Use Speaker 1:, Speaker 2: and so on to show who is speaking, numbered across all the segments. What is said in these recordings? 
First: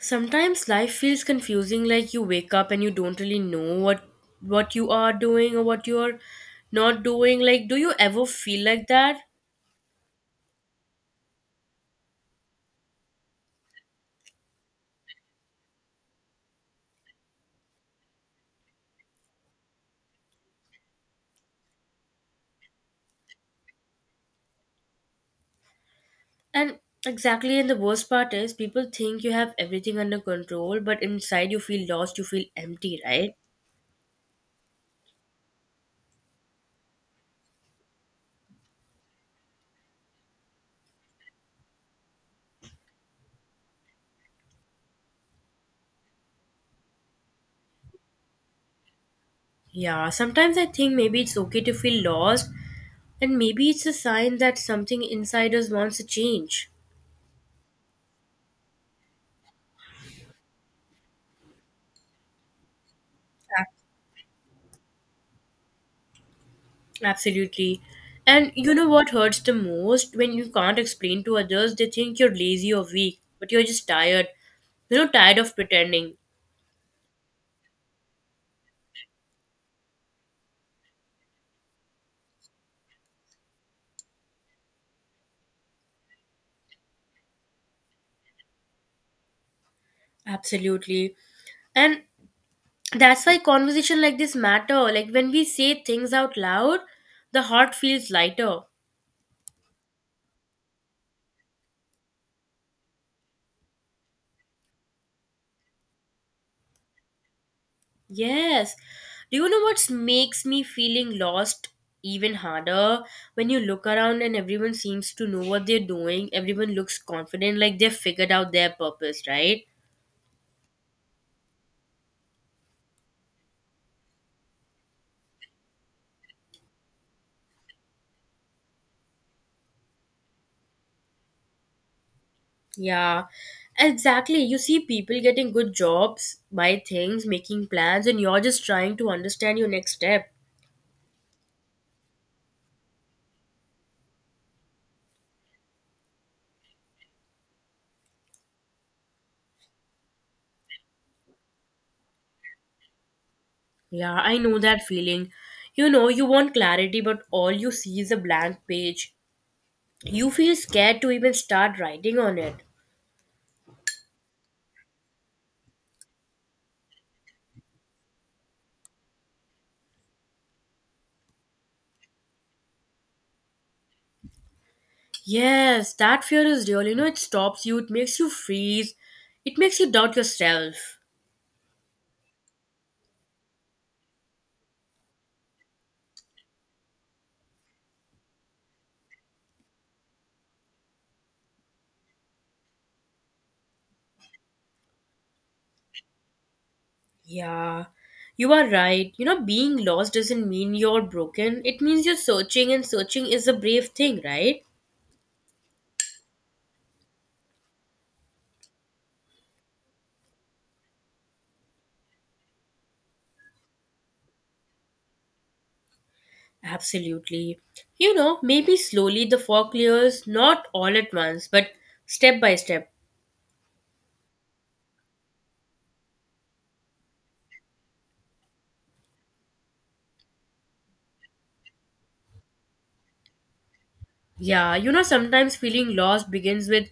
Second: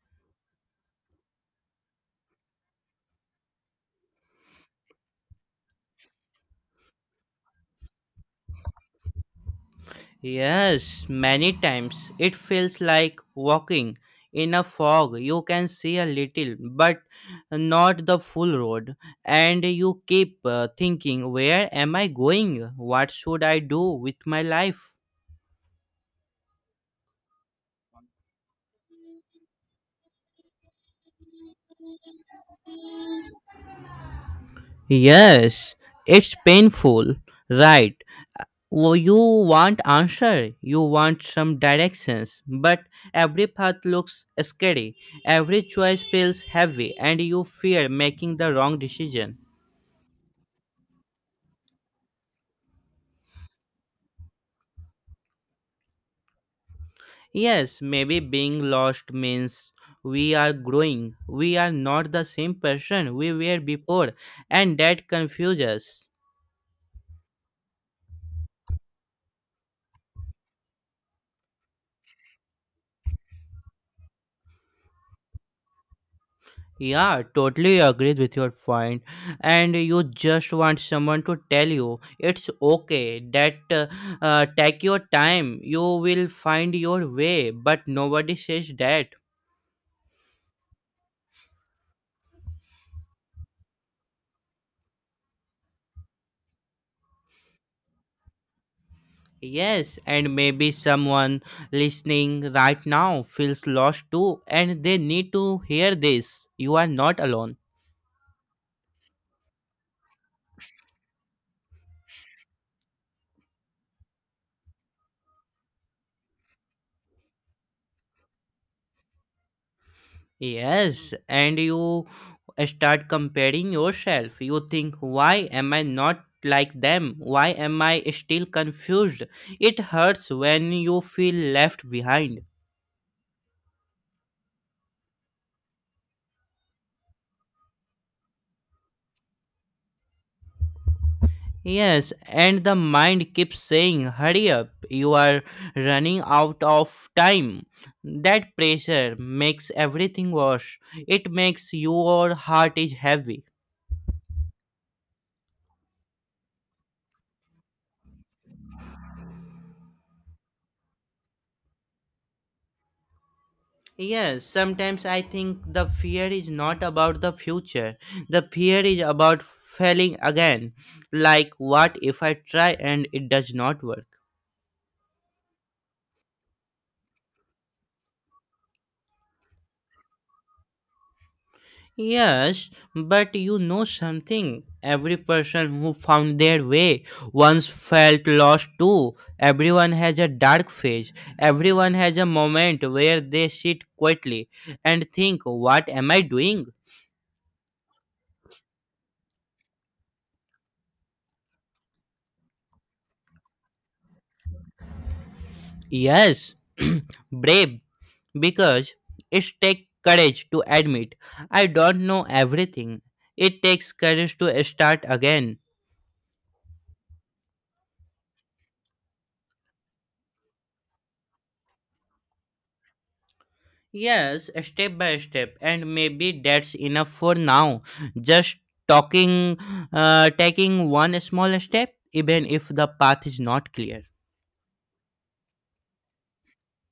Speaker 1: Sometimes life feels confusing, like you wake up and you don't really know what you are doing or what you're not doing. Like, do you ever feel like that?
Speaker 2: Yes, many times it feels like walking in a fog. You can see a little, but not the full road. And you keep thinking, where am I going? What should I do with my life?
Speaker 1: And exactly, and the worst part is people think you have everything under control, but inside you feel lost, you feel empty, right?
Speaker 2: Yes, it's painful, right? You want answer, you want some directions, but every path looks scary. Every choice feels heavy, and you fear making the wrong decision.
Speaker 1: Yeah, sometimes I think maybe it's okay to feel lost, and maybe it's a sign that something inside us wants to change.
Speaker 2: Yes, maybe being lost means we are growing. We are not the same person we were before, and that confuses us.
Speaker 1: Absolutely. And you know what hurts the most? When you can't explain to others, they think you're lazy or weak, but you're just tired. Tired of pretending.
Speaker 2: Yeah, totally agreed with your point. And you just want someone to tell you it's okay that take your time, you will find your way, but nobody says that.
Speaker 1: Absolutely. And that's why conversation like this matter. Like when we say things out loud, the heart feels lighter.
Speaker 2: Yes, and maybe someone listening right now feels lost too, and they need to hear this. You are not alone.
Speaker 1: Yes. Do you know what makes me feeling lost even harder? When you look around and everyone seems to know what they're doing, everyone looks confident like they've figured out their purpose, right?
Speaker 2: Yes, and you start comparing yourself. You think, why am I not like them? Why am I still confused? It hurts when you feel left behind.
Speaker 1: Yeah, exactly. You see people getting good jobs, buy things, making plans, and you're just trying to understand your next step.
Speaker 2: Yes, and the mind keeps saying, hurry up, you are running out of time. That pressure makes everything worse. It makes your heart is heavy.
Speaker 1: Yeah, I know that feeling. You know, you want clarity, but all you see is a blank page. You feel scared to even start writing on it.
Speaker 2: Yes, sometimes I think the fear is not about the future. The fear is about failing again. Like, what if I try and it does not work?
Speaker 1: Yes, that fear is real. You know, it stops you, it makes you freeze, it makes you doubt yourself.
Speaker 2: Yes, but you know something. Every person who found their way once felt lost too. Everyone has a dark phase. Everyone has a moment where they sit quietly and think, what am I doing?
Speaker 1: Yeah, you are right. You know, being lost doesn't mean you're broken, it means you're searching, and searching is a brave thing, right?
Speaker 2: Yes, brave, because it takes courage to admit I don't know everything. It takes courage to start again.
Speaker 1: Absolutely. You know, maybe slowly the fog clears, not all at once, but step by step.
Speaker 2: Yes, step by step, and maybe that's enough for now. Just talking, taking one small step, even if the path is not clear.
Speaker 1: Yeah, you know, sometimes feeling lost begins with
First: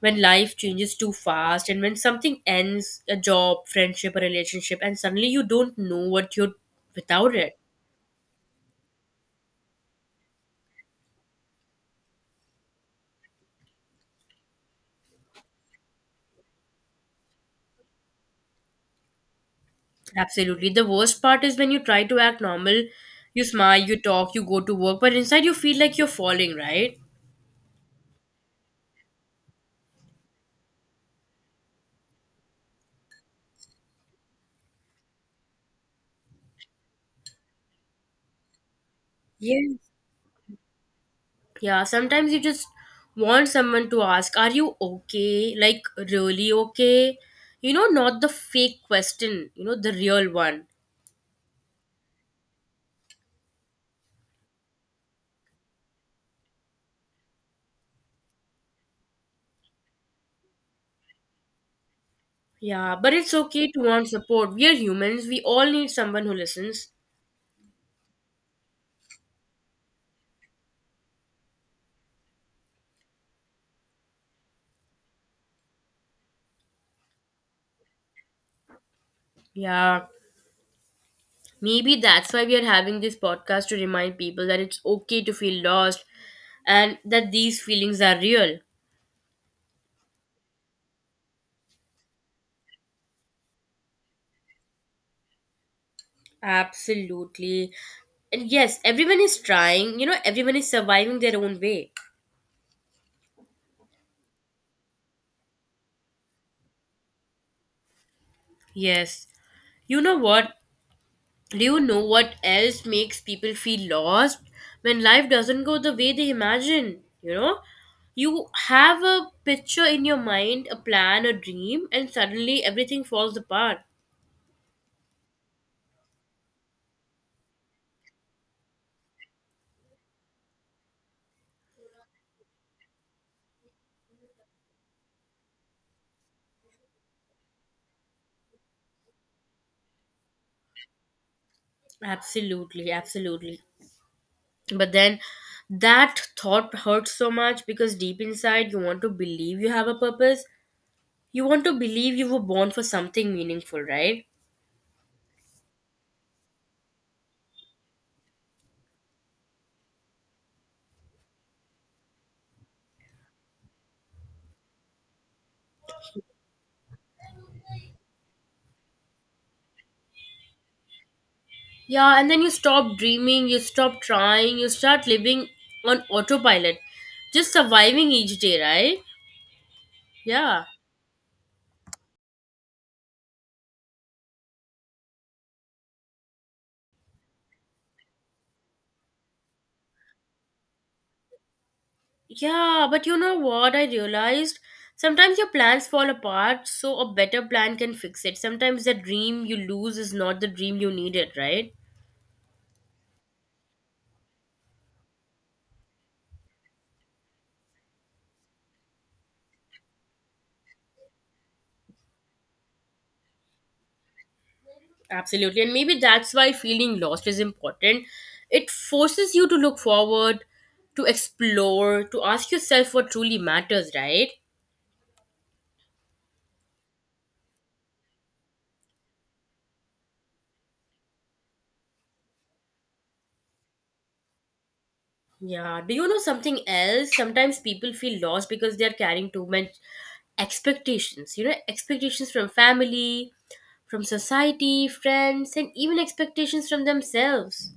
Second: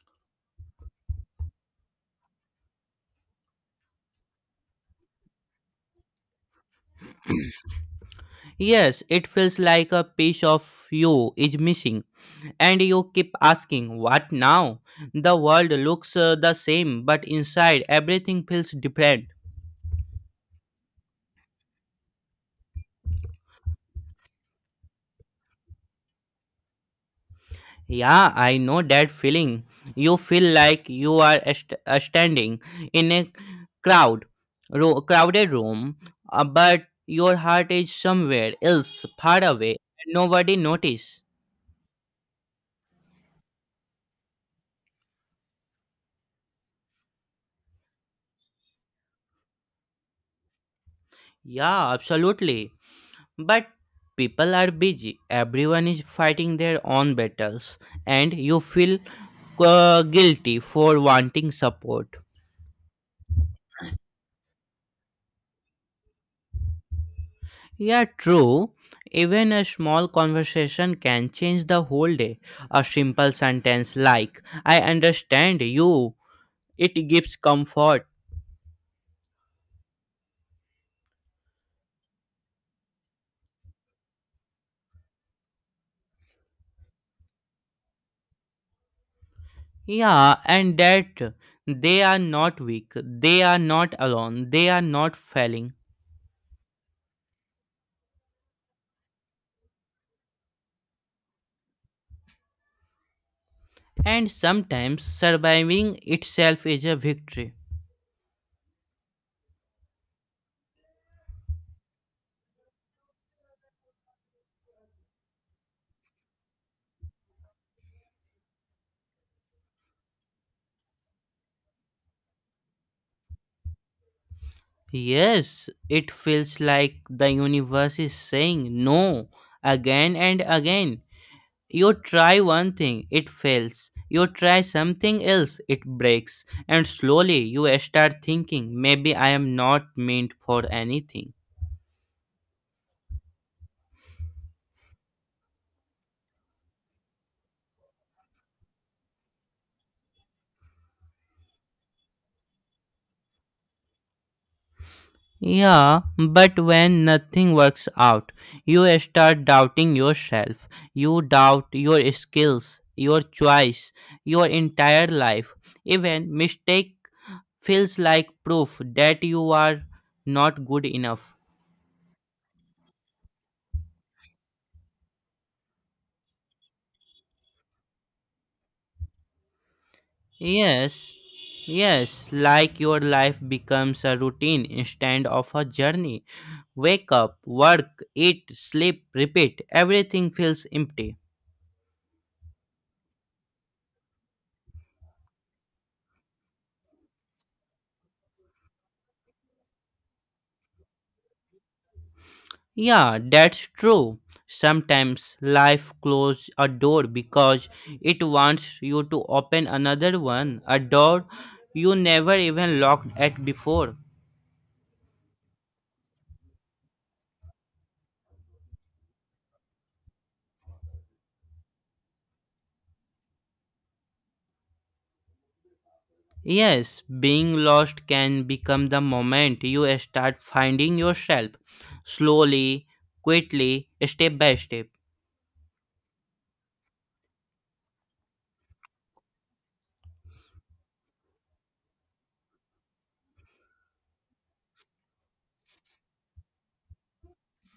Speaker 1: when life changes too fast and when something ends a job, friendship, a relationship and suddenly you don't know what you're without it.
Speaker 2: Yes, it feels like a piece of you is missing, and you keep asking, what now? The world looks the same, but inside everything feels different.
Speaker 1: Absolutely. The worst part is when you try to act normal, you smile, you talk, you go to work, but inside you feel like you're falling, right?
Speaker 2: Yeah, I know that feeling. You feel like you are standing in a crowd, crowded room, but your heart is somewhere else, far away,
Speaker 1: Yes.
Speaker 2: and nobody notice.
Speaker 1: Yeah, sometimes you just want someone to ask, are you okay? Like, really okay? You know, not the fake question, you know, the real one.
Speaker 2: Yeah, absolutely. But people are busy. Everyone is fighting their own battles, and you feel guilty for wanting support.
Speaker 1: Yeah, but it's okay to want support. We are humans, we all need someone who listens.
Speaker 2: Yeah, true. Even a small conversation can change the whole day. A simple sentence like, I understand you, it gives comfort.
Speaker 1: Yeah, maybe that's why we are having this podcast to remind people that it's okay to feel lost and that these feelings are real.
Speaker 2: Yeah, and that they are not weak, they are not alone, they are not failing.
Speaker 1: Absolutely. And yes, everyone is trying, you know, everyone is surviving their own way.
Speaker 2: And sometimes surviving itself is a victory.
Speaker 1: Yes. You know what? Do you know what else makes people feel lost? When life doesn't go the way they imagine, you know? You have a picture in your mind, a plan, a dream, and suddenly everything falls apart.
Speaker 2: Yes, it feels like the universe is saying no again and again. You try one thing, it fails. You try something else, it breaks. And slowly you start thinking, maybe I am not meant for anything.
Speaker 1: Absolutely, absolutely. But then that thought hurts so much because deep inside you want to believe you have a purpose. You want to believe you were born for something meaningful, right?
Speaker 2: Yeah, but when nothing works out, you start doubting yourself. You doubt your skills, your choice, your entire life. Even mistake feels like proof that you are not good enough.
Speaker 1: Yeah, and then you stop dreaming, you stop trying, you start living on autopilot, just surviving each day, right? Yeah.
Speaker 2: Yes, yes, like your life becomes a routine instead of a journey. Wake up, work, eat, sleep, repeat. Everything feels empty.
Speaker 1: Yeah, but you know what I realized? Sometimes your plans fall apart, so a better plan can fix it. Sometimes the dream you lose is not the dream you needed, right?
Speaker 2: Yeah, that's true. Sometimes life closes a door because it wants you to open another one, a door you never even looked at before.
Speaker 1: Absolutely. And maybe that's why feeling lost is important. It forces you to look forward, to explore, to ask yourself what truly matters, right?
Speaker 2: Yes, being lost can become the moment you start finding yourself slowly, quietly, step by step.
Speaker 1: Yeah. Do you know something else? Sometimes people feel lost because they're carrying too much expectations. You know, expectations from family, from society, friends, and even expectations from themselves.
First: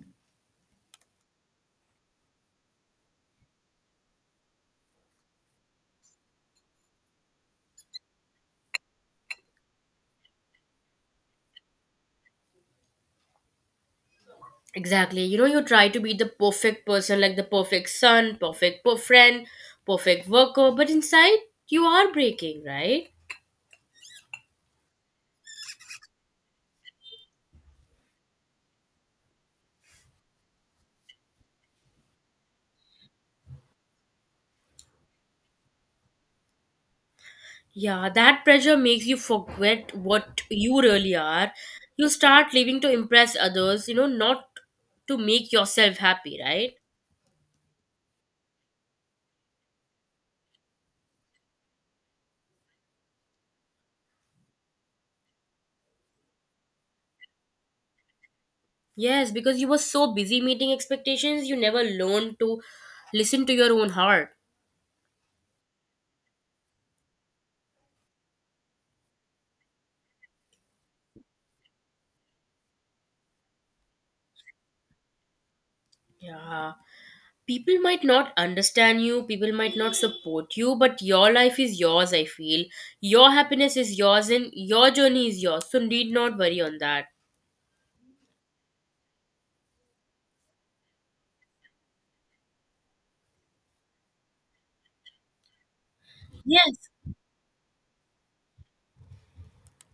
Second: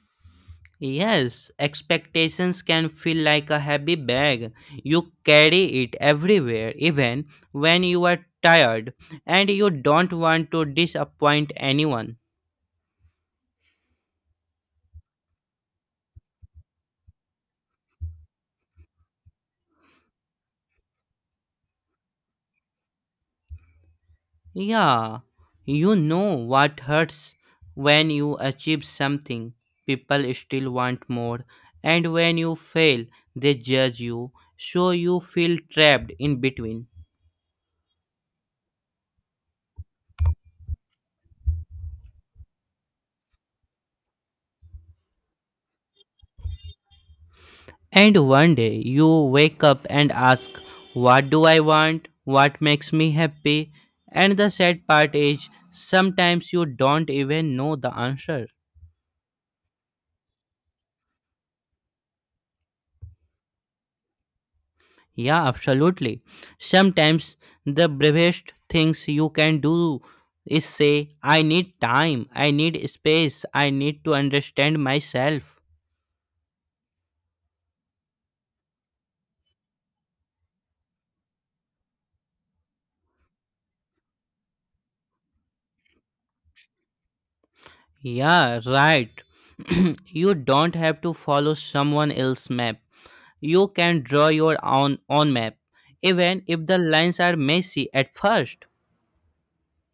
Speaker 2: Yes, expectations can feel like a heavy bag. You carry it everywhere, even when you are tired and you don't want to disappoint anyone.
Speaker 1: Exactly. You know, you try to be the perfect person, like the perfect son, friend, perfect worker, but inside you are breaking, right?
Speaker 2: Yeah, you know what hurts when you achieve something. People still want more, and when you fail, they judge you, so you feel trapped in between.
Speaker 1: Yeah, that pressure makes you forget what you really are. You start living to impress others, you know, not to make yourself happy, right?
Speaker 2: And one day you wake up and ask, what do I want? What makes me happy? And the sad part is, sometimes you don't even know the answer.
Speaker 1: Yes, because you were so busy meeting expectations, you never learned to listen to your own heart.
Speaker 2: Yeah, absolutely. Sometimes the bravest things you can do is say, I need time, I need space, I need to understand myself.
Speaker 1: Yeah. People might not understand you, people might not support you, but your life is yours, I feel. Your happiness is yours and your journey is yours, so need not worry on that.
Speaker 2: Yeah, right. You don't have to follow someone else's map. You can draw your own map, even if the
Speaker 1: Yes,
Speaker 2: lines are messy at first.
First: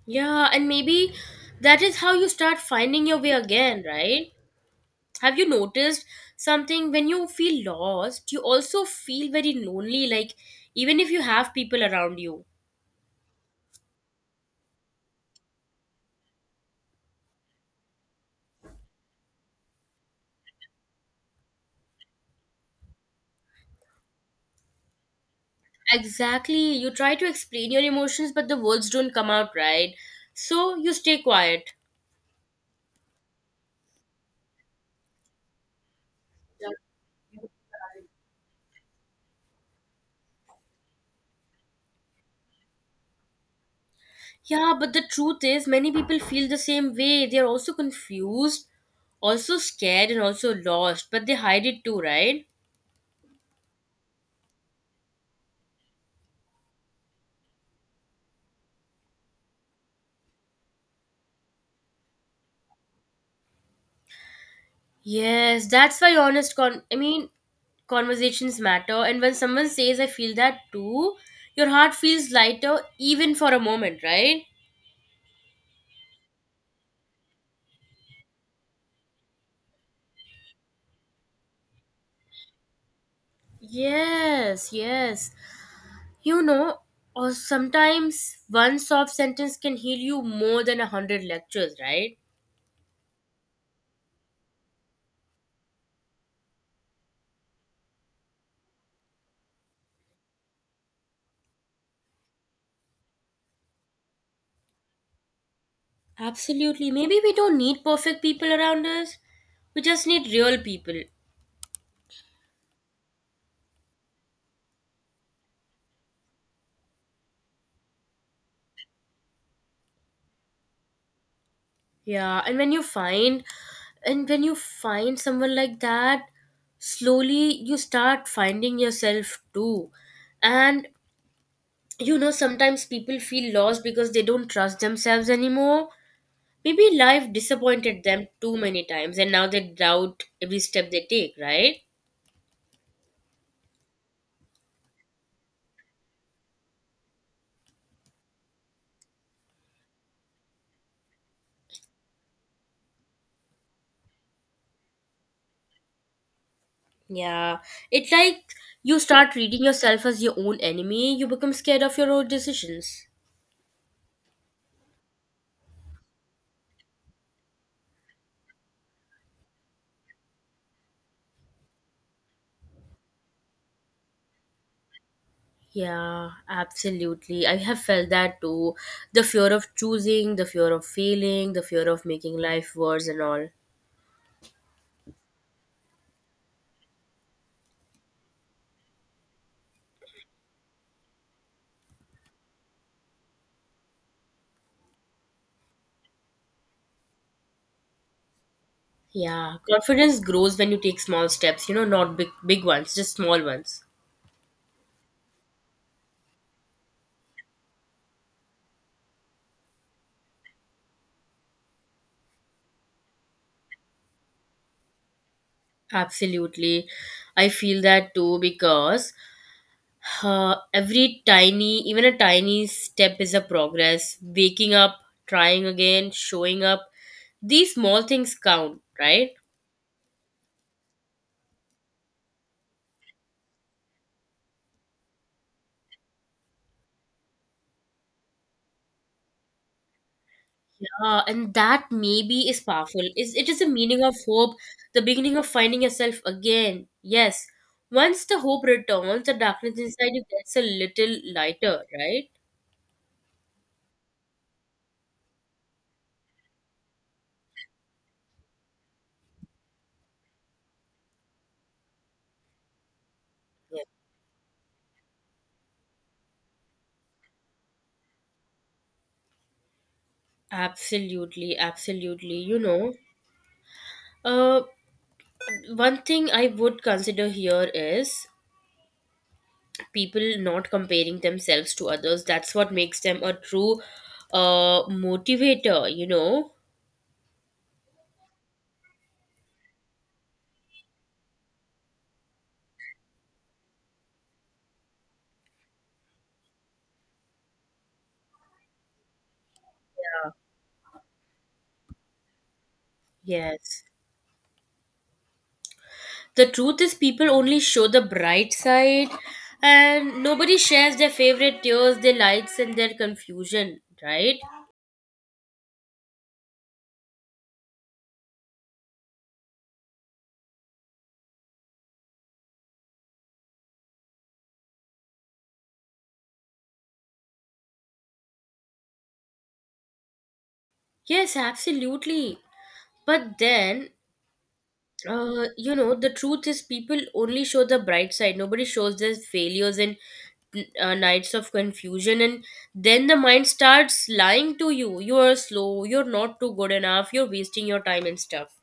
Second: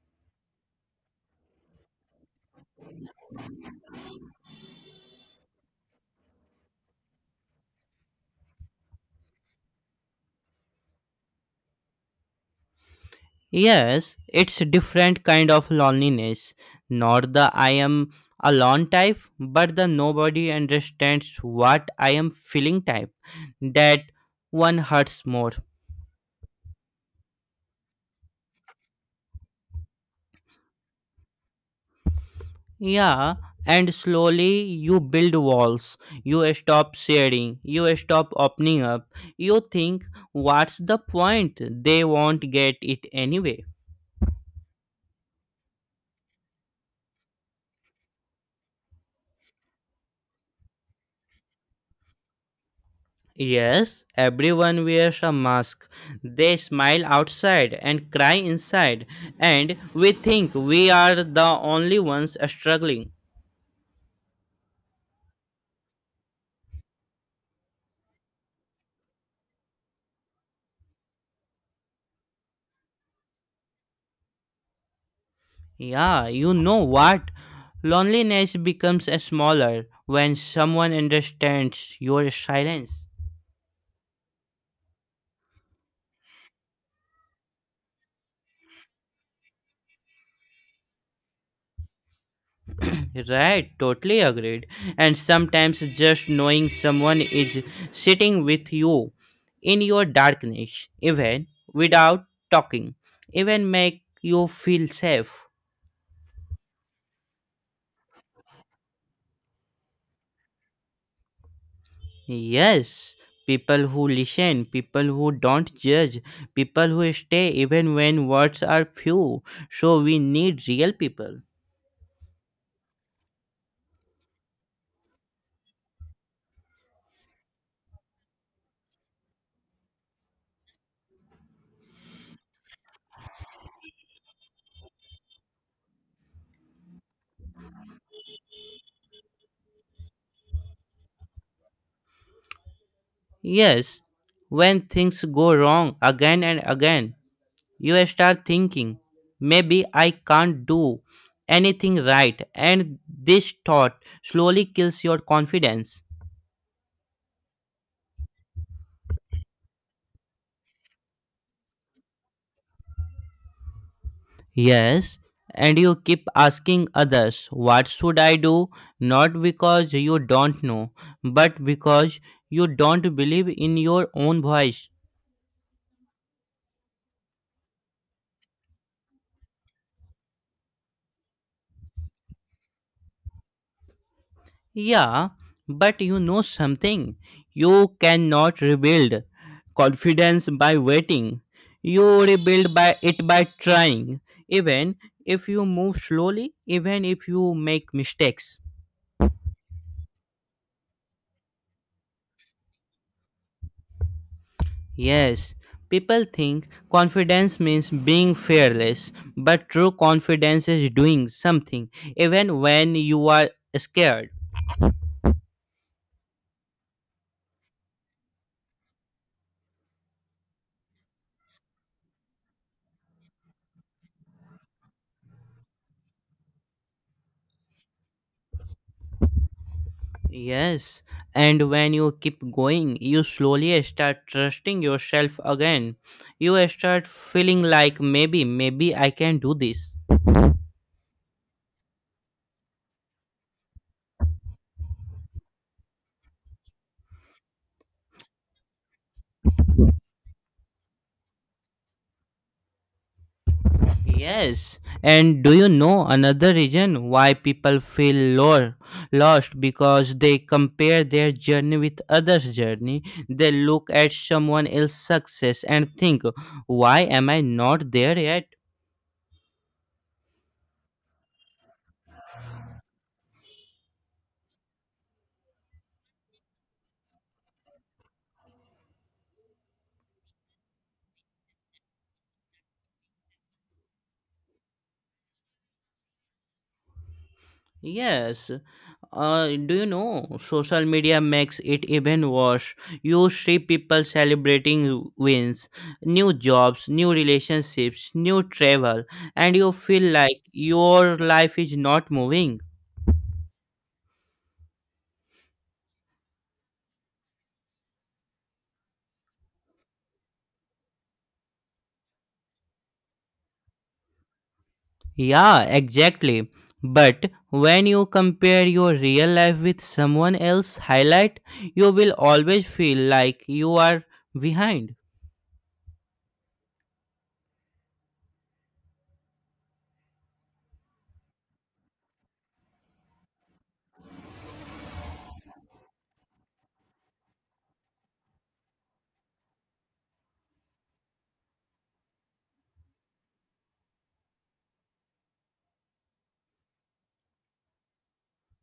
Speaker 1: yeah, and maybe that is how you start finding your way again, right? Have you noticed something when you feel lost, you also feel very lonely, like even if you have people around you?
Speaker 2: Yes, it's a different kind of loneliness, not the I am alone type, but the nobody understands what I am feeling type. That one hurts more.
Speaker 1: Exactly. You try to explain your emotions, but the words don't come out right. So you stay quiet.
Speaker 2: Yeah, and slowly you build walls, you
Speaker 1: Yeah,
Speaker 2: stop sharing, you stop opening up, you think what's the point? They won't get it anyway.
Speaker 1: yeah, but the truth is, many people feel the same way. They are also confused, also scared, and also lost, but they hide it too, right?
Speaker 2: Yes, everyone wears a mask. They smile outside and cry inside, and we think we are the only ones struggling.
Speaker 1: Yes, that's why honest conversations matter and when someone says I feel that too, your heart feels lighter even for a moment, right?
Speaker 2: Yeah, you know what? Loneliness becomes smaller when someone understands your silence.
Speaker 1: Yes, yes. You know, or sometimes one soft sentence can heal you more than a hundred lectures, right?
Speaker 2: Right, totally agreed. And sometimes just knowing someone is sitting with you in your darkness, even without talking, even make you feel safe.
Speaker 1: Absolutely. Maybe we don't need perfect people around us. We just need real people.
Speaker 2: Yes, people who listen, people who don't judge, people who stay even when words are few. So we need real people.
Speaker 1: Yeah, and when you find someone like that, slowly you start finding yourself too. And you know, sometimes people feel lost because they don't trust themselves anymore. Maybe life disappointed them too many times and now they doubt every step they take, right?
Speaker 2: Yes, when things go wrong again and again, you start thinking, maybe I can't do anything right, and this thought slowly kills your confidence.
Speaker 1: Yeah. It's like you start reading yourself as your own enemy, you become scared of your own decisions.
Speaker 2: Yes, and you keep asking others, what should I do? Not because you don't know, but because you don't believe in your own voice.
Speaker 1: Yeah, absolutely. I have felt that too. The fear of choosing, the fear of failing, the fear of making life worse and all.
Speaker 2: Yeah, but you know something. You cannot rebuild confidence by waiting. You rebuild by trying. Even if you move slowly, even if you make mistakes.
Speaker 1: Yeah, confidence grows when you take small steps, you know, not big big ones, just small ones.
Speaker 2: Yes, people think confidence means being fearless, but true confidence is doing something even when you are scared.
Speaker 1: Absolutely. I feel that too because even a tiny step is a progress. Waking up, trying again, showing up. These small things count, right?
Speaker 2: Yes, and when you keep going, you slowly start trusting yourself again. You start feeling like maybe I can do this.
Speaker 1: Yeah, and that maybe is powerful. Is it is the meaning of hope, the beginning of finding yourself again. Yes. Once the hope returns, the darkness inside you gets a little lighter, right?
Speaker 2: Yes, and do you know another reason why people feel lost? Because they compare their journey with others' journey. They look at someone else's success and think, why am I not there yet?
Speaker 1: Absolutely, absolutely. You know, uh, one thing I would consider here is people not comparing themselves to others. That's what makes them a true motivator, you know?
Speaker 2: Yes, uh, do you know social media makes it even worse? You see people celebrating wins, new jobs, new relationships, new travel, and you feel
Speaker 1: Yeah.
Speaker 2: like your life is not moving.
Speaker 1: Yes. The truth is people only show the bright side and nobody shares their favorite tears their lights and their confusion, right?
Speaker 2: Yeah, exactly. But when you compare your real life with someone else's highlight, you will always feel like you are behind.
Speaker 1: Yes, absolutely. But then you know the truth is people only show the bright side, nobody shows their failures and nights of confusion and then the mind starts lying to you, you are slow, you're not too good enough, you're wasting your time and stuff.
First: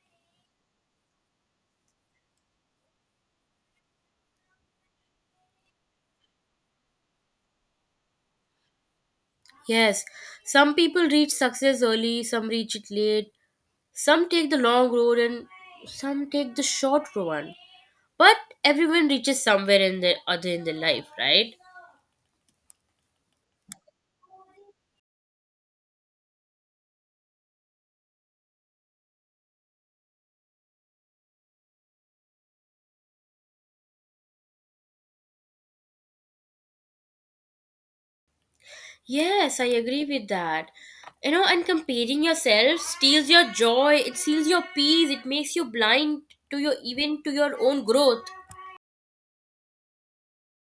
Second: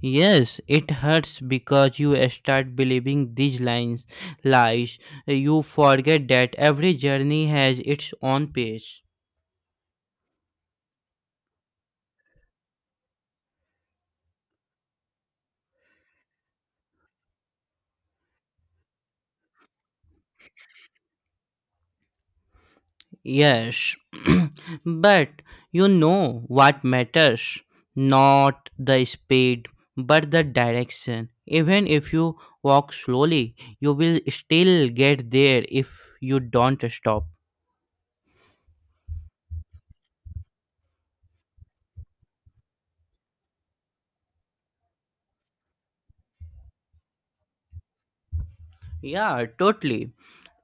Speaker 2: Yes, it hurts because you start believing these lies. You forget that every journey has its own pace.
Speaker 1: Yes, some people reach success early, some reach it late, some take the long road and some take the short one. But everyone reaches somewhere in their life, right?
Speaker 2: Yes, but you know what matters, not the speed but the direction. Even if you walk slowly, you will still get there if you don't stop.
Speaker 1: Yes, I agree with that. You know, and comparing yourself steals your joy, it steals your peace, it makes you blind to your even to your own growth.
Speaker 2: Yeah, totally.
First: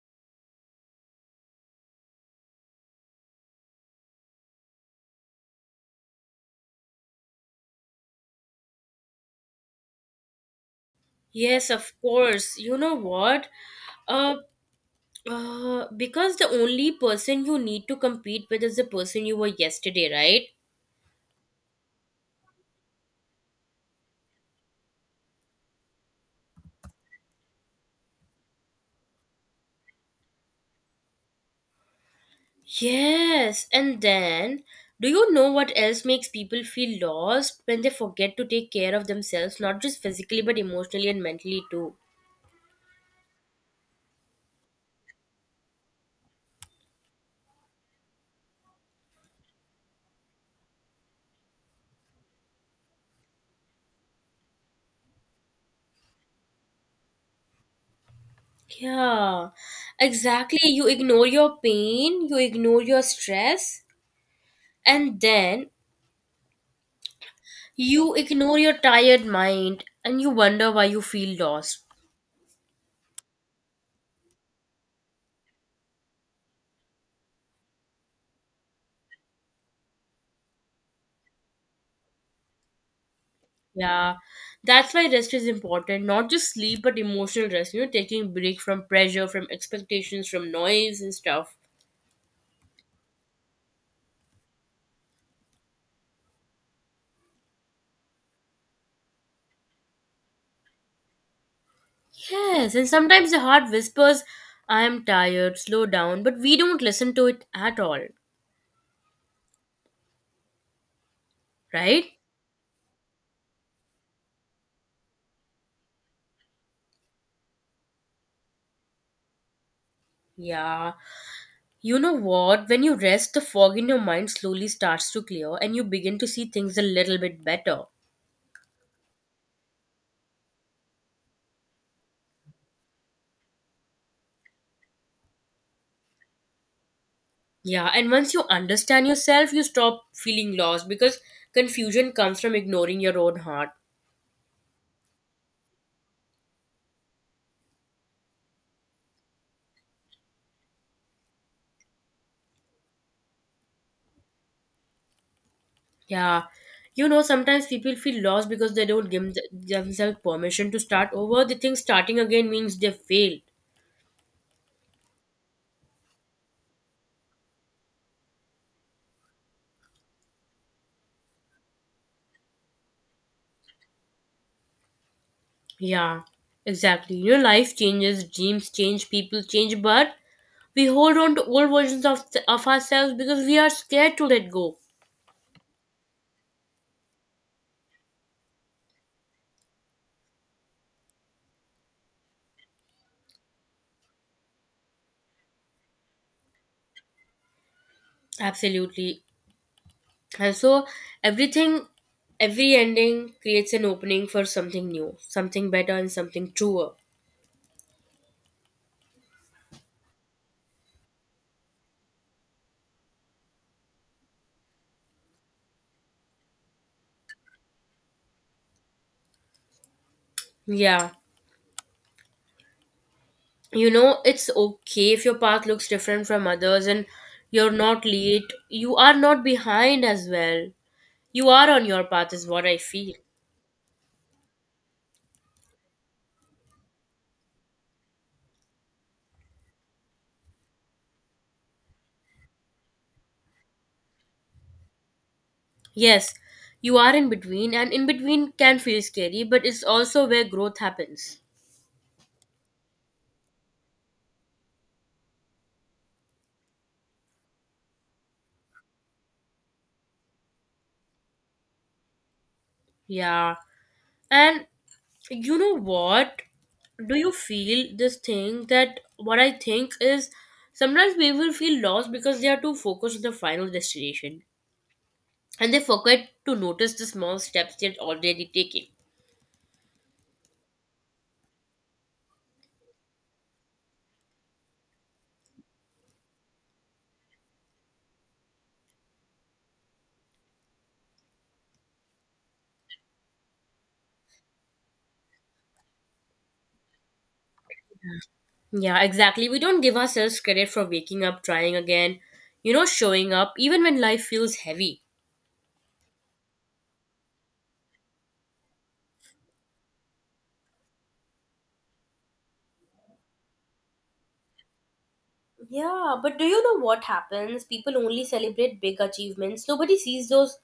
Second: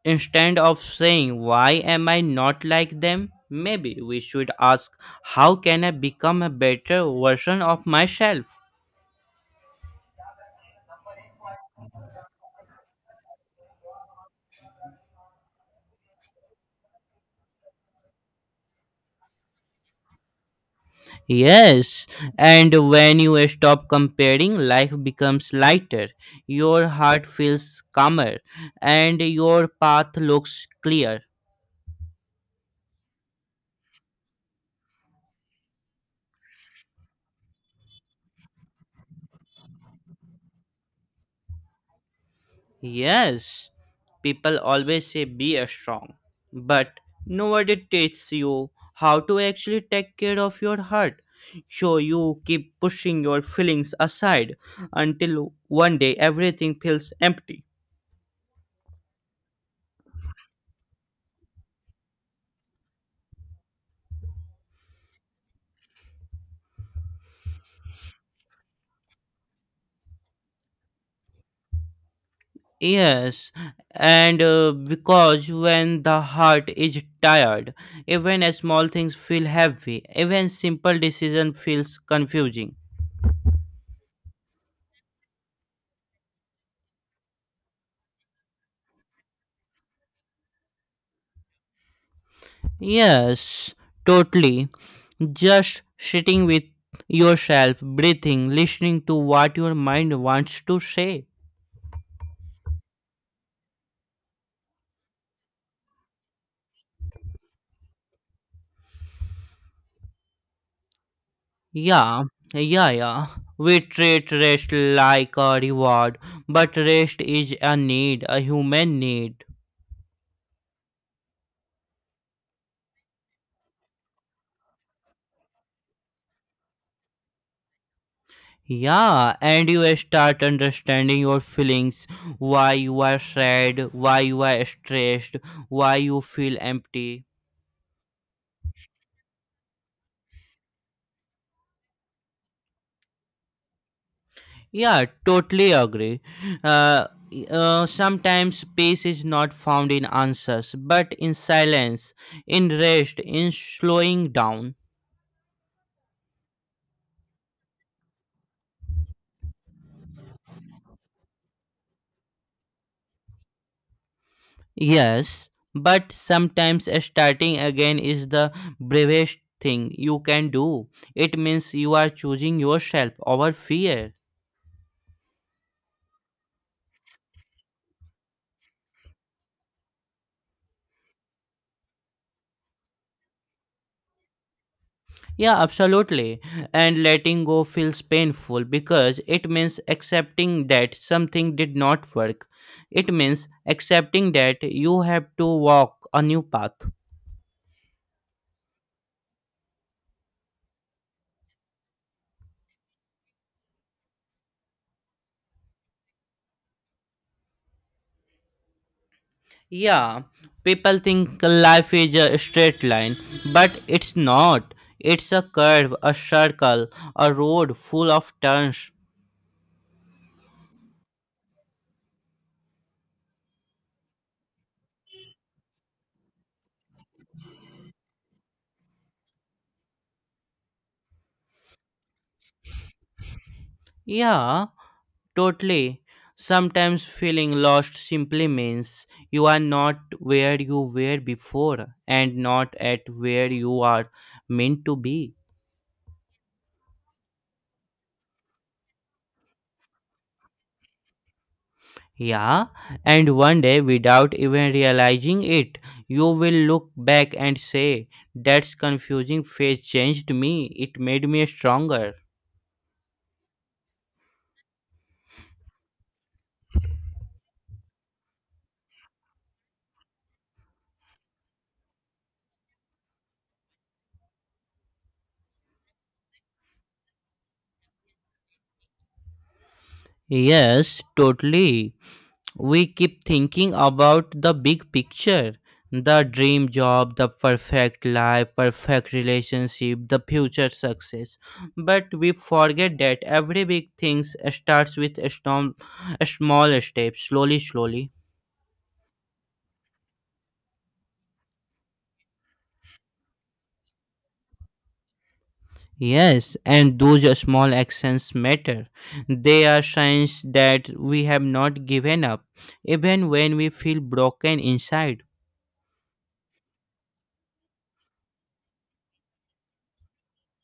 Speaker 2: Instead of saying, why am I not like them? Maybe we should ask, how can I become a better version of myself?
Speaker 1: Yes, of course. You know what? Uh, because the only person you need to compete with is the person you were yesterday, right?
Speaker 2: Yes, and when you stop comparing, life becomes lighter, your heart feels calmer, and your path looks clear.
Speaker 1: Yes, and then do you know what else makes people feel lost when they forget to take care of themselves, not just physically but emotionally and mentally too?
Speaker 2: Yes, people always say be a strong, but nobody teaches you how to actually take care of your heart. So you keep pushing your feelings aside until one day everything feels empty.
Speaker 1: Yeah, exactly. You ignore your pain, you ignore your stress, and then you ignore your tired mind and you wonder why you feel lost.
Speaker 2: Yes, and because when the heart is tired, even small things feel heavy, even simple decision feels confusing.
Speaker 1: Yeah, that's why rest is important, not just sleep but emotional rest, you know, taking break from pressure, from expectations, from noise and stuff.
Speaker 2: Yes, totally. Just sitting with yourself, breathing, listening to what your mind wants to say.
Speaker 1: Yes, and sometimes the heart whispers, I am tired, slow down, but we don't listen to it at all, right?
Speaker 2: Yeah, yeah, yeah. We treat rest like a reward, but rest is a need, a human need.
Speaker 1: Yeah. You know what? When you rest, the fog in your mind slowly starts to clear and you begin to see things a little bit better.
Speaker 2: Yeah, and you start understanding your feelings, why you are sad, why you are stressed, why you feel empty.
Speaker 1: Yeah, and once you understand yourself, you stop feeling lost because confusion comes from ignoring your own heart.
Speaker 2: Yeah, totally agree. Uh, Sometimes peace is not found in answers, but in silence, in rest, in slowing down.
Speaker 1: Yeah. You know, sometimes people feel lost because they don't give themselves permission to start over. They think starting again means they failed.
Speaker 2: Yes, but sometimes starting again is the bravest thing you can do. It means you are choosing yourself over fear.
Speaker 1: Yeah, exactly. You know, life changes, dreams change, people change, but we hold on to old versions of ourselves because we are scared to let go.
Speaker 2: Yeah, absolutely. And letting go feels painful because it means accepting that something did not work. It means accepting that you have to walk a new path.
Speaker 1: Absolutely. And so, everything, every ending creates an opening for something new, something better, and something truer.
Speaker 2: Yeah, people think life is a straight line, but it's not. It's a curve, a circle, a road full of turns.
Speaker 1: Yeah. You know, it's okay if your path looks different from others and you're not late. You are not behind as well. You are on your path, is what I feel.
Speaker 2: Yeah, totally. Sometimes feeling lost simply means you are not where you were before and not at where you are meant to be.
Speaker 1: Yes, you are in between, and in between can feel scary, but it's also where growth happens.
Speaker 2: Yeah, and one day, without even realizing it, you will look back and say, that's confusing phase changed me, it made me stronger.
Speaker 1: Yeah. And you know what? Do you feel this thing that what I think is sometimes people feel lost because they are too focused on the final destination and they forget to notice the small steps they're already taking.
Speaker 2: Yes, totally. We keep thinking about the big picture, the dream job, the perfect life, perfect relationship, the future success, but we forget that every big thing starts with a storm, a small step, slowly.
Speaker 1: Yeah, exactly. We don't give ourselves credit for waking up, trying again, you know, showing up, even when life feels heavy.
Speaker 2: Yes, and those small actions matter, they are signs that we have not given up even when we feel broken inside.
Speaker 1: Yeah, but do you know what happens? People only celebrate big achievements. Nobody sees those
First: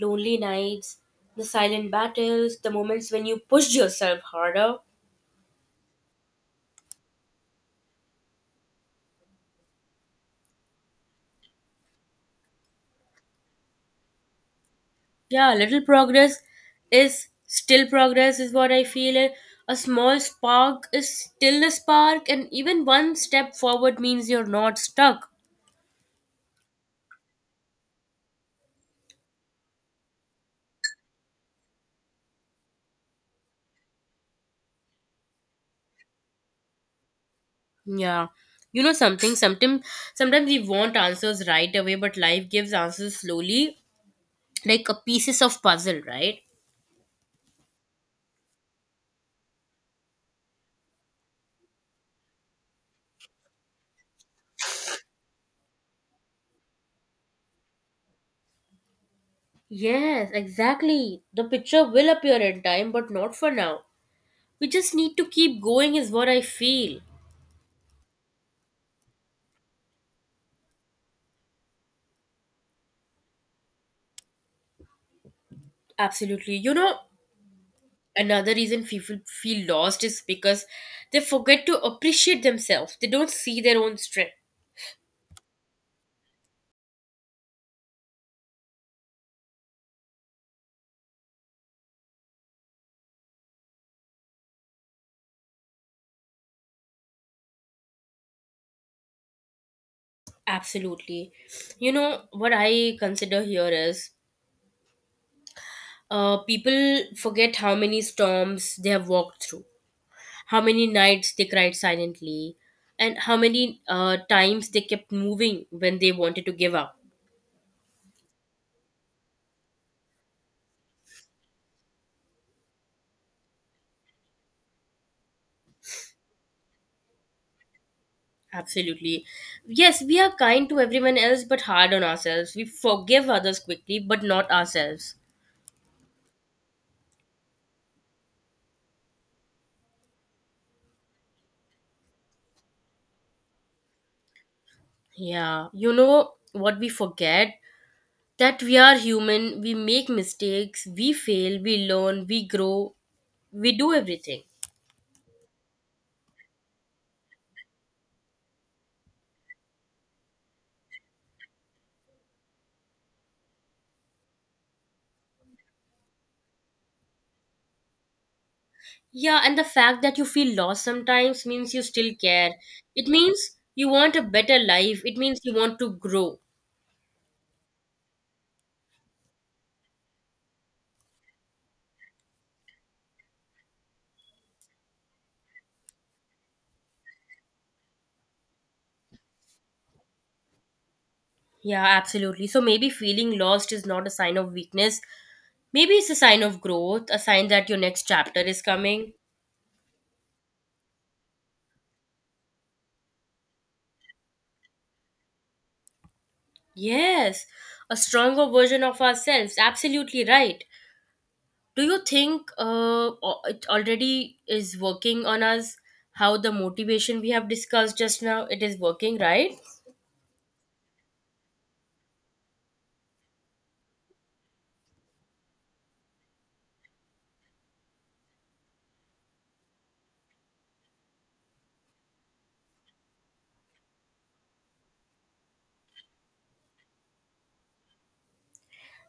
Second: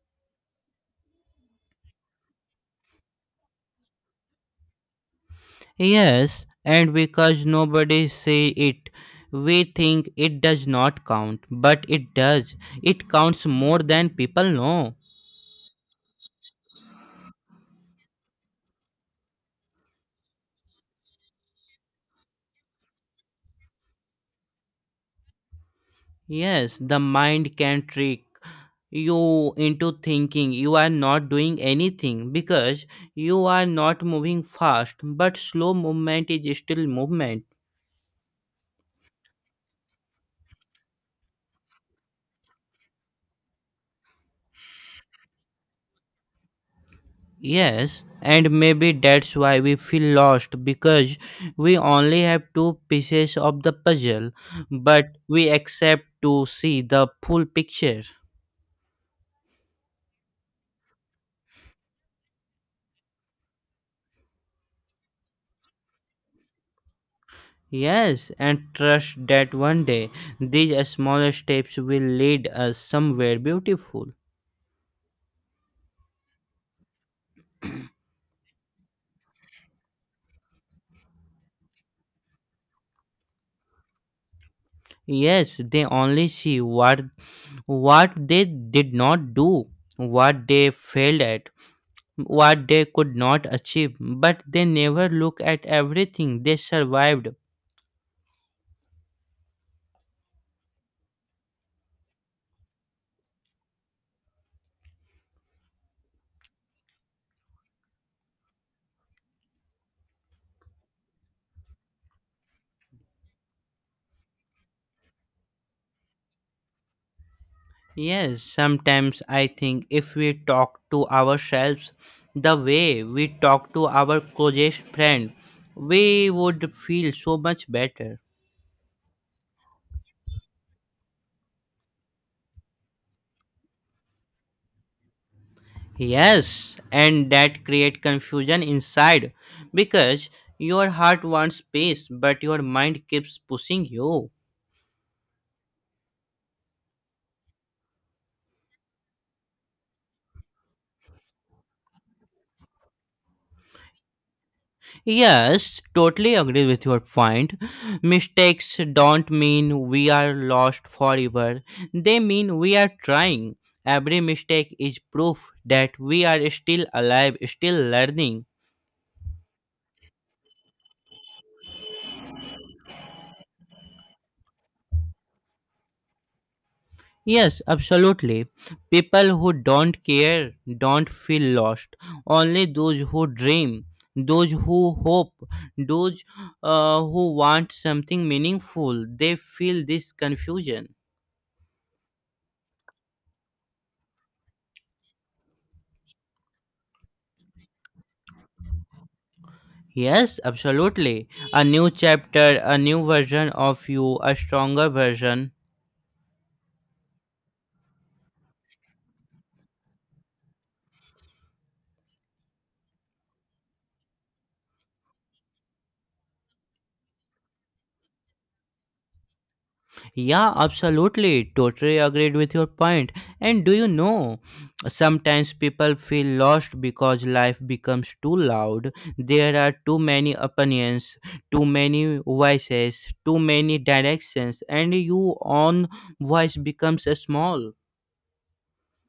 Speaker 1: lonely nights, the silent battles, the moments when you pushed yourself harder.
Speaker 2: Yes, and because nobody say it, we think it does not count, but it does. It counts more than people know.
Speaker 1: Yeah, little progress is still progress, is what I feel. A small spark is still a spark, and even one step forward means you're not stuck.
Speaker 2: Yes, the mind can trick you into thinking you are not doing anything because you are not moving fast, but slow movement is still movement.
Speaker 1: Yeah. You know something, sometimes we want answers right away, but life gives answers slowly, like a pieces of puzzle, right?
Speaker 2: Yes, and maybe that's why we feel lost because we only have two pieces of the puzzle, but we accept to see the full picture.
Speaker 1: Yes, exactly. The picture will appear in time, but not for now. We just need to keep going, is what I feel.
Speaker 2: Yes, and trust that one day these small steps will lead us somewhere beautiful.
Speaker 1: Absolutely. You know, another reason people feel lost is because they forget to appreciate themselves, they don't see their own strength.
Speaker 2: Yes, they only see what they did not do, what they failed at, what they could not achieve, but they never look at everything they survived.
Speaker 1: Absolutely. You know, what I consider here is people forget how many storms they have walked through, how many nights they cried silently, and how many times they kept moving when they wanted to give up.
Speaker 2: Yes, sometimes I think if we talk to ourselves the way we talk to our closest friend, we would feel so much better.
Speaker 1: Absolutely. Yes, we are kind to everyone else but hard on ourselves. We forgive others quickly but not ourselves.
Speaker 2: Yes, and that create confusion inside because your heart wants peace but your mind keeps pushing you.
Speaker 1: Yeah, you know what we forget? That we are human, we make mistakes, we fail, we learn, we grow, we do everything.
Speaker 2: Yes, totally agree with your point. Mistakes don't mean we are lost forever, they mean we are trying. Every mistake is proof that we are still alive, still learning.
Speaker 1: Yeah, and the fact that you feel lost sometimes means you still care. It means you want a better life, it means you want to grow.
Speaker 2: Yes, absolutely. People who don't care don't feel lost. Only those who dream, those who hope, those who want something meaningful, they feel this confusion.
Speaker 1: Yeah, absolutely. So maybe feeling lost is not a sign of weakness, maybe it's a sign of growth, a sign that your next chapter is coming.
Speaker 2: Yes, absolutely. A new chapter, a new version of you, a stronger version.
Speaker 1: Yes, a stronger version of ourselves. Absolutely right. Do you think it already is working on us? How the motivation we have discussed just now, it is working, right?
Speaker 2: Yeah, absolutely. Totally agreed with your point. And do you know, sometimes people feel lost because life becomes too loud. There are too many opinions, too many voices, too many directions, and your own voice becomes small.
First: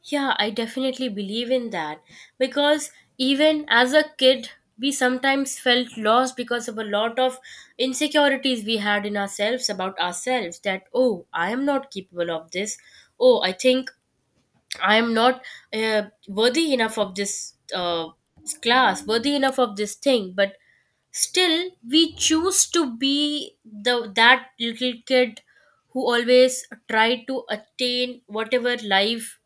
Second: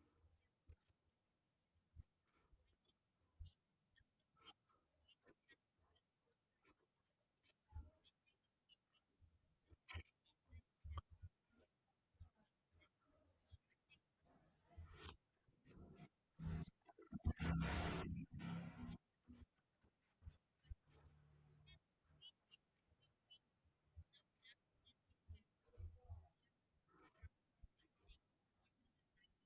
Speaker 1: Yeah, I definitely believe in that because even as a kid, we sometimes felt lost because of a lot of insecurities we had in ourselves about ourselves that, oh, I am not capable of this. Oh, I think I am not worthy enough of this class, worthy enough of this thing. But still, we choose to be the that little kid who always tried to attain whatever life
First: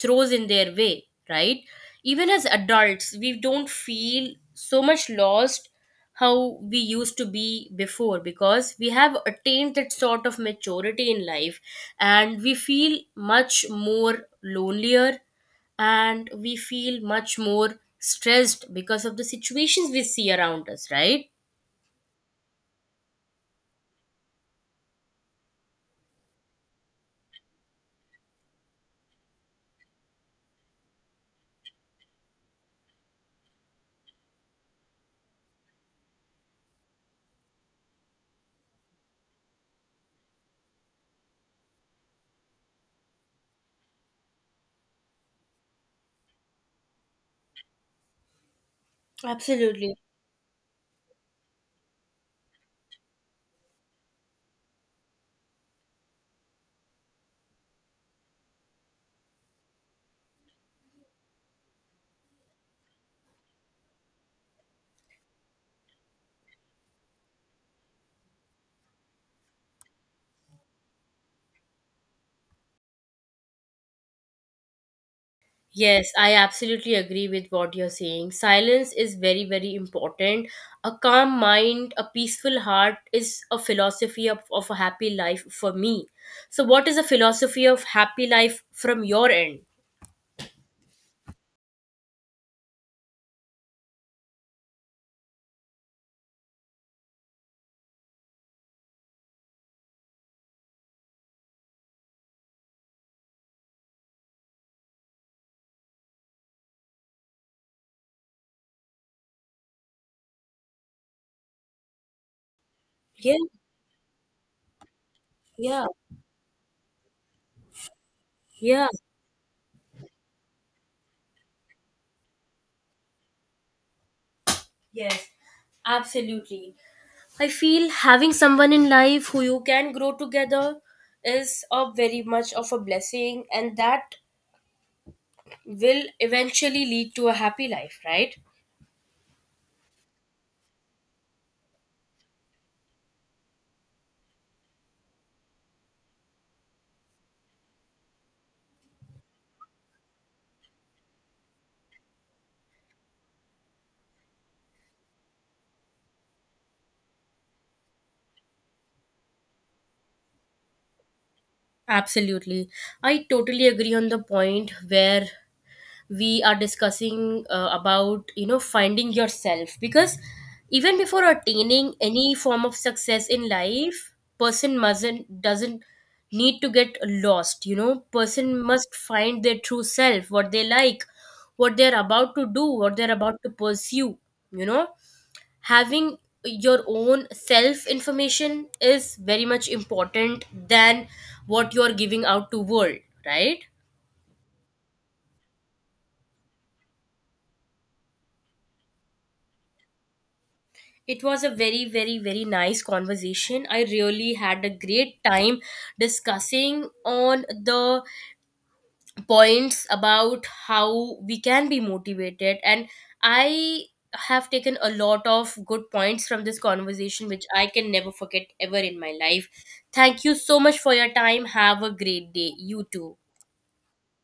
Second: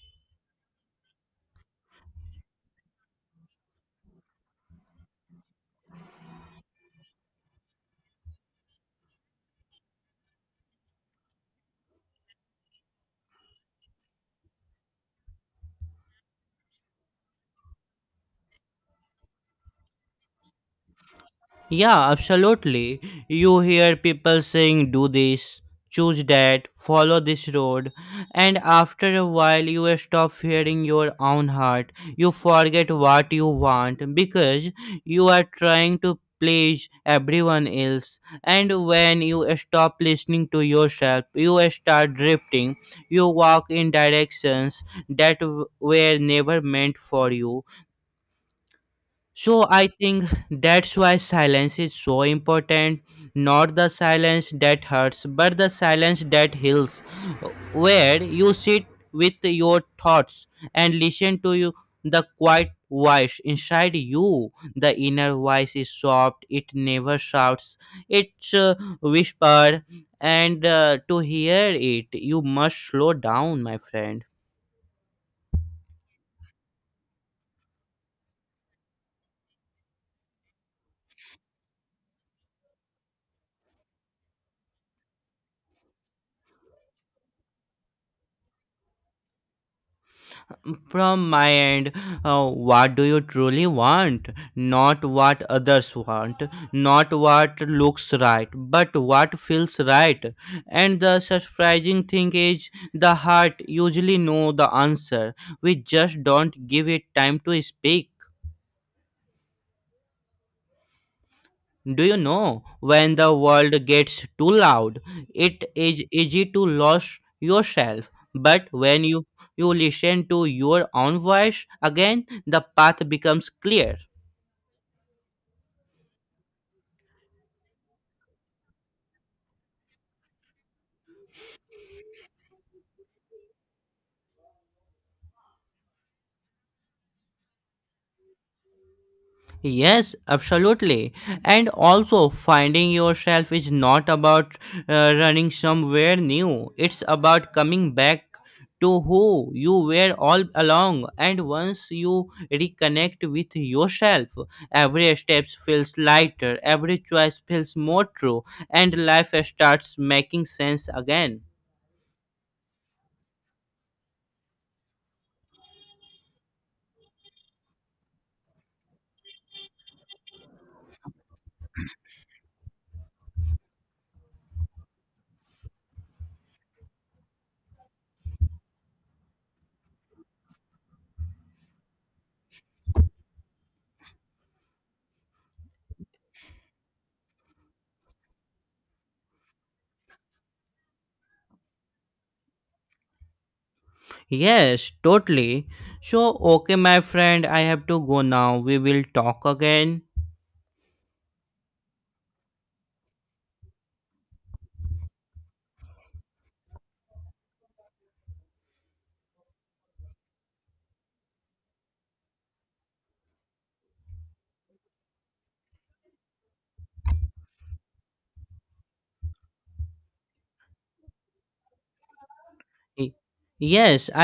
Speaker 1: throws in their way, right? Even as adults, we don't feel so much lost how we used to be before because we have attained that sort of maturity in life and we feel much more lonelier and we feel much more stressed because of the situations we see around us, right?
Speaker 2: Yeah, absolutely. You hear people saying, do this, choose that, follow this road, and after a while, you stop hearing your own heart. You forget what you want because you are trying to please everyone else. And when you stop listening to yourself, you start drifting. You walk in directions that were never meant for you, so I
Speaker 1: Absolutely.
Speaker 2: think that's why silence is so important. Not the silence that hurts, but the silence that heals, where you sit with your thoughts and listen to you the quiet voice inside you. The inner voice is soft; it never shouts. It's whispered, and to hear it, you must slow down, my friend.
Speaker 1: Yes, I absolutely agree with what you're saying. Silence is very, very important. A calm mind, a peaceful heart is a philosophy of a happy life for me. So, what is a philosophy of happy life from your end?
Speaker 2: From my end, what do you truly want? Not what others want, not what looks right, but what feels right. And the surprising thing is, the heart usually know the answer. We just don't give it time to speak. Do you know when the
Speaker 1: Yeah,
Speaker 2: world gets too loud, it
Speaker 1: yeah,
Speaker 2: is easy to lose yourself. But
Speaker 1: yeah.
Speaker 2: when you listen to your own voice again, the path becomes clear.
Speaker 1: Yes, absolutely. I feel having someone in life who you can grow together is a very much of a blessing, and that will eventually lead to a happy life, right?
Speaker 2: Yes, absolutely. And also, finding yourself is not about running somewhere new, it's about coming back to who you were all along. And once you reconnect with yourself, every step feels lighter, every choice feels more true, and life starts making sense again.
Speaker 1: Absolutely. I totally agree on the point where we are discussing about, you know, finding yourself because even before attaining any form of success in life, person mustn't doesn't need to get lost, you know. Person must find their true self, what they like, what they're about to do, what they're about to pursue, you know, having your own self information is very much important than what you're giving out to world, right.
Speaker 2: Yes, totally. So, okay, my friend, I have to go now. We will talk again.
Speaker 1: It was a very, very, very nice conversation. I really had a great time discussing on the points about how we can be motivated, and I have taken a lot of good points from this conversation which I can never forget ever in my life. Thank you so much for your time. Have a great day. You
Speaker 2: Y-
Speaker 1: too.
Speaker 2: Yes, I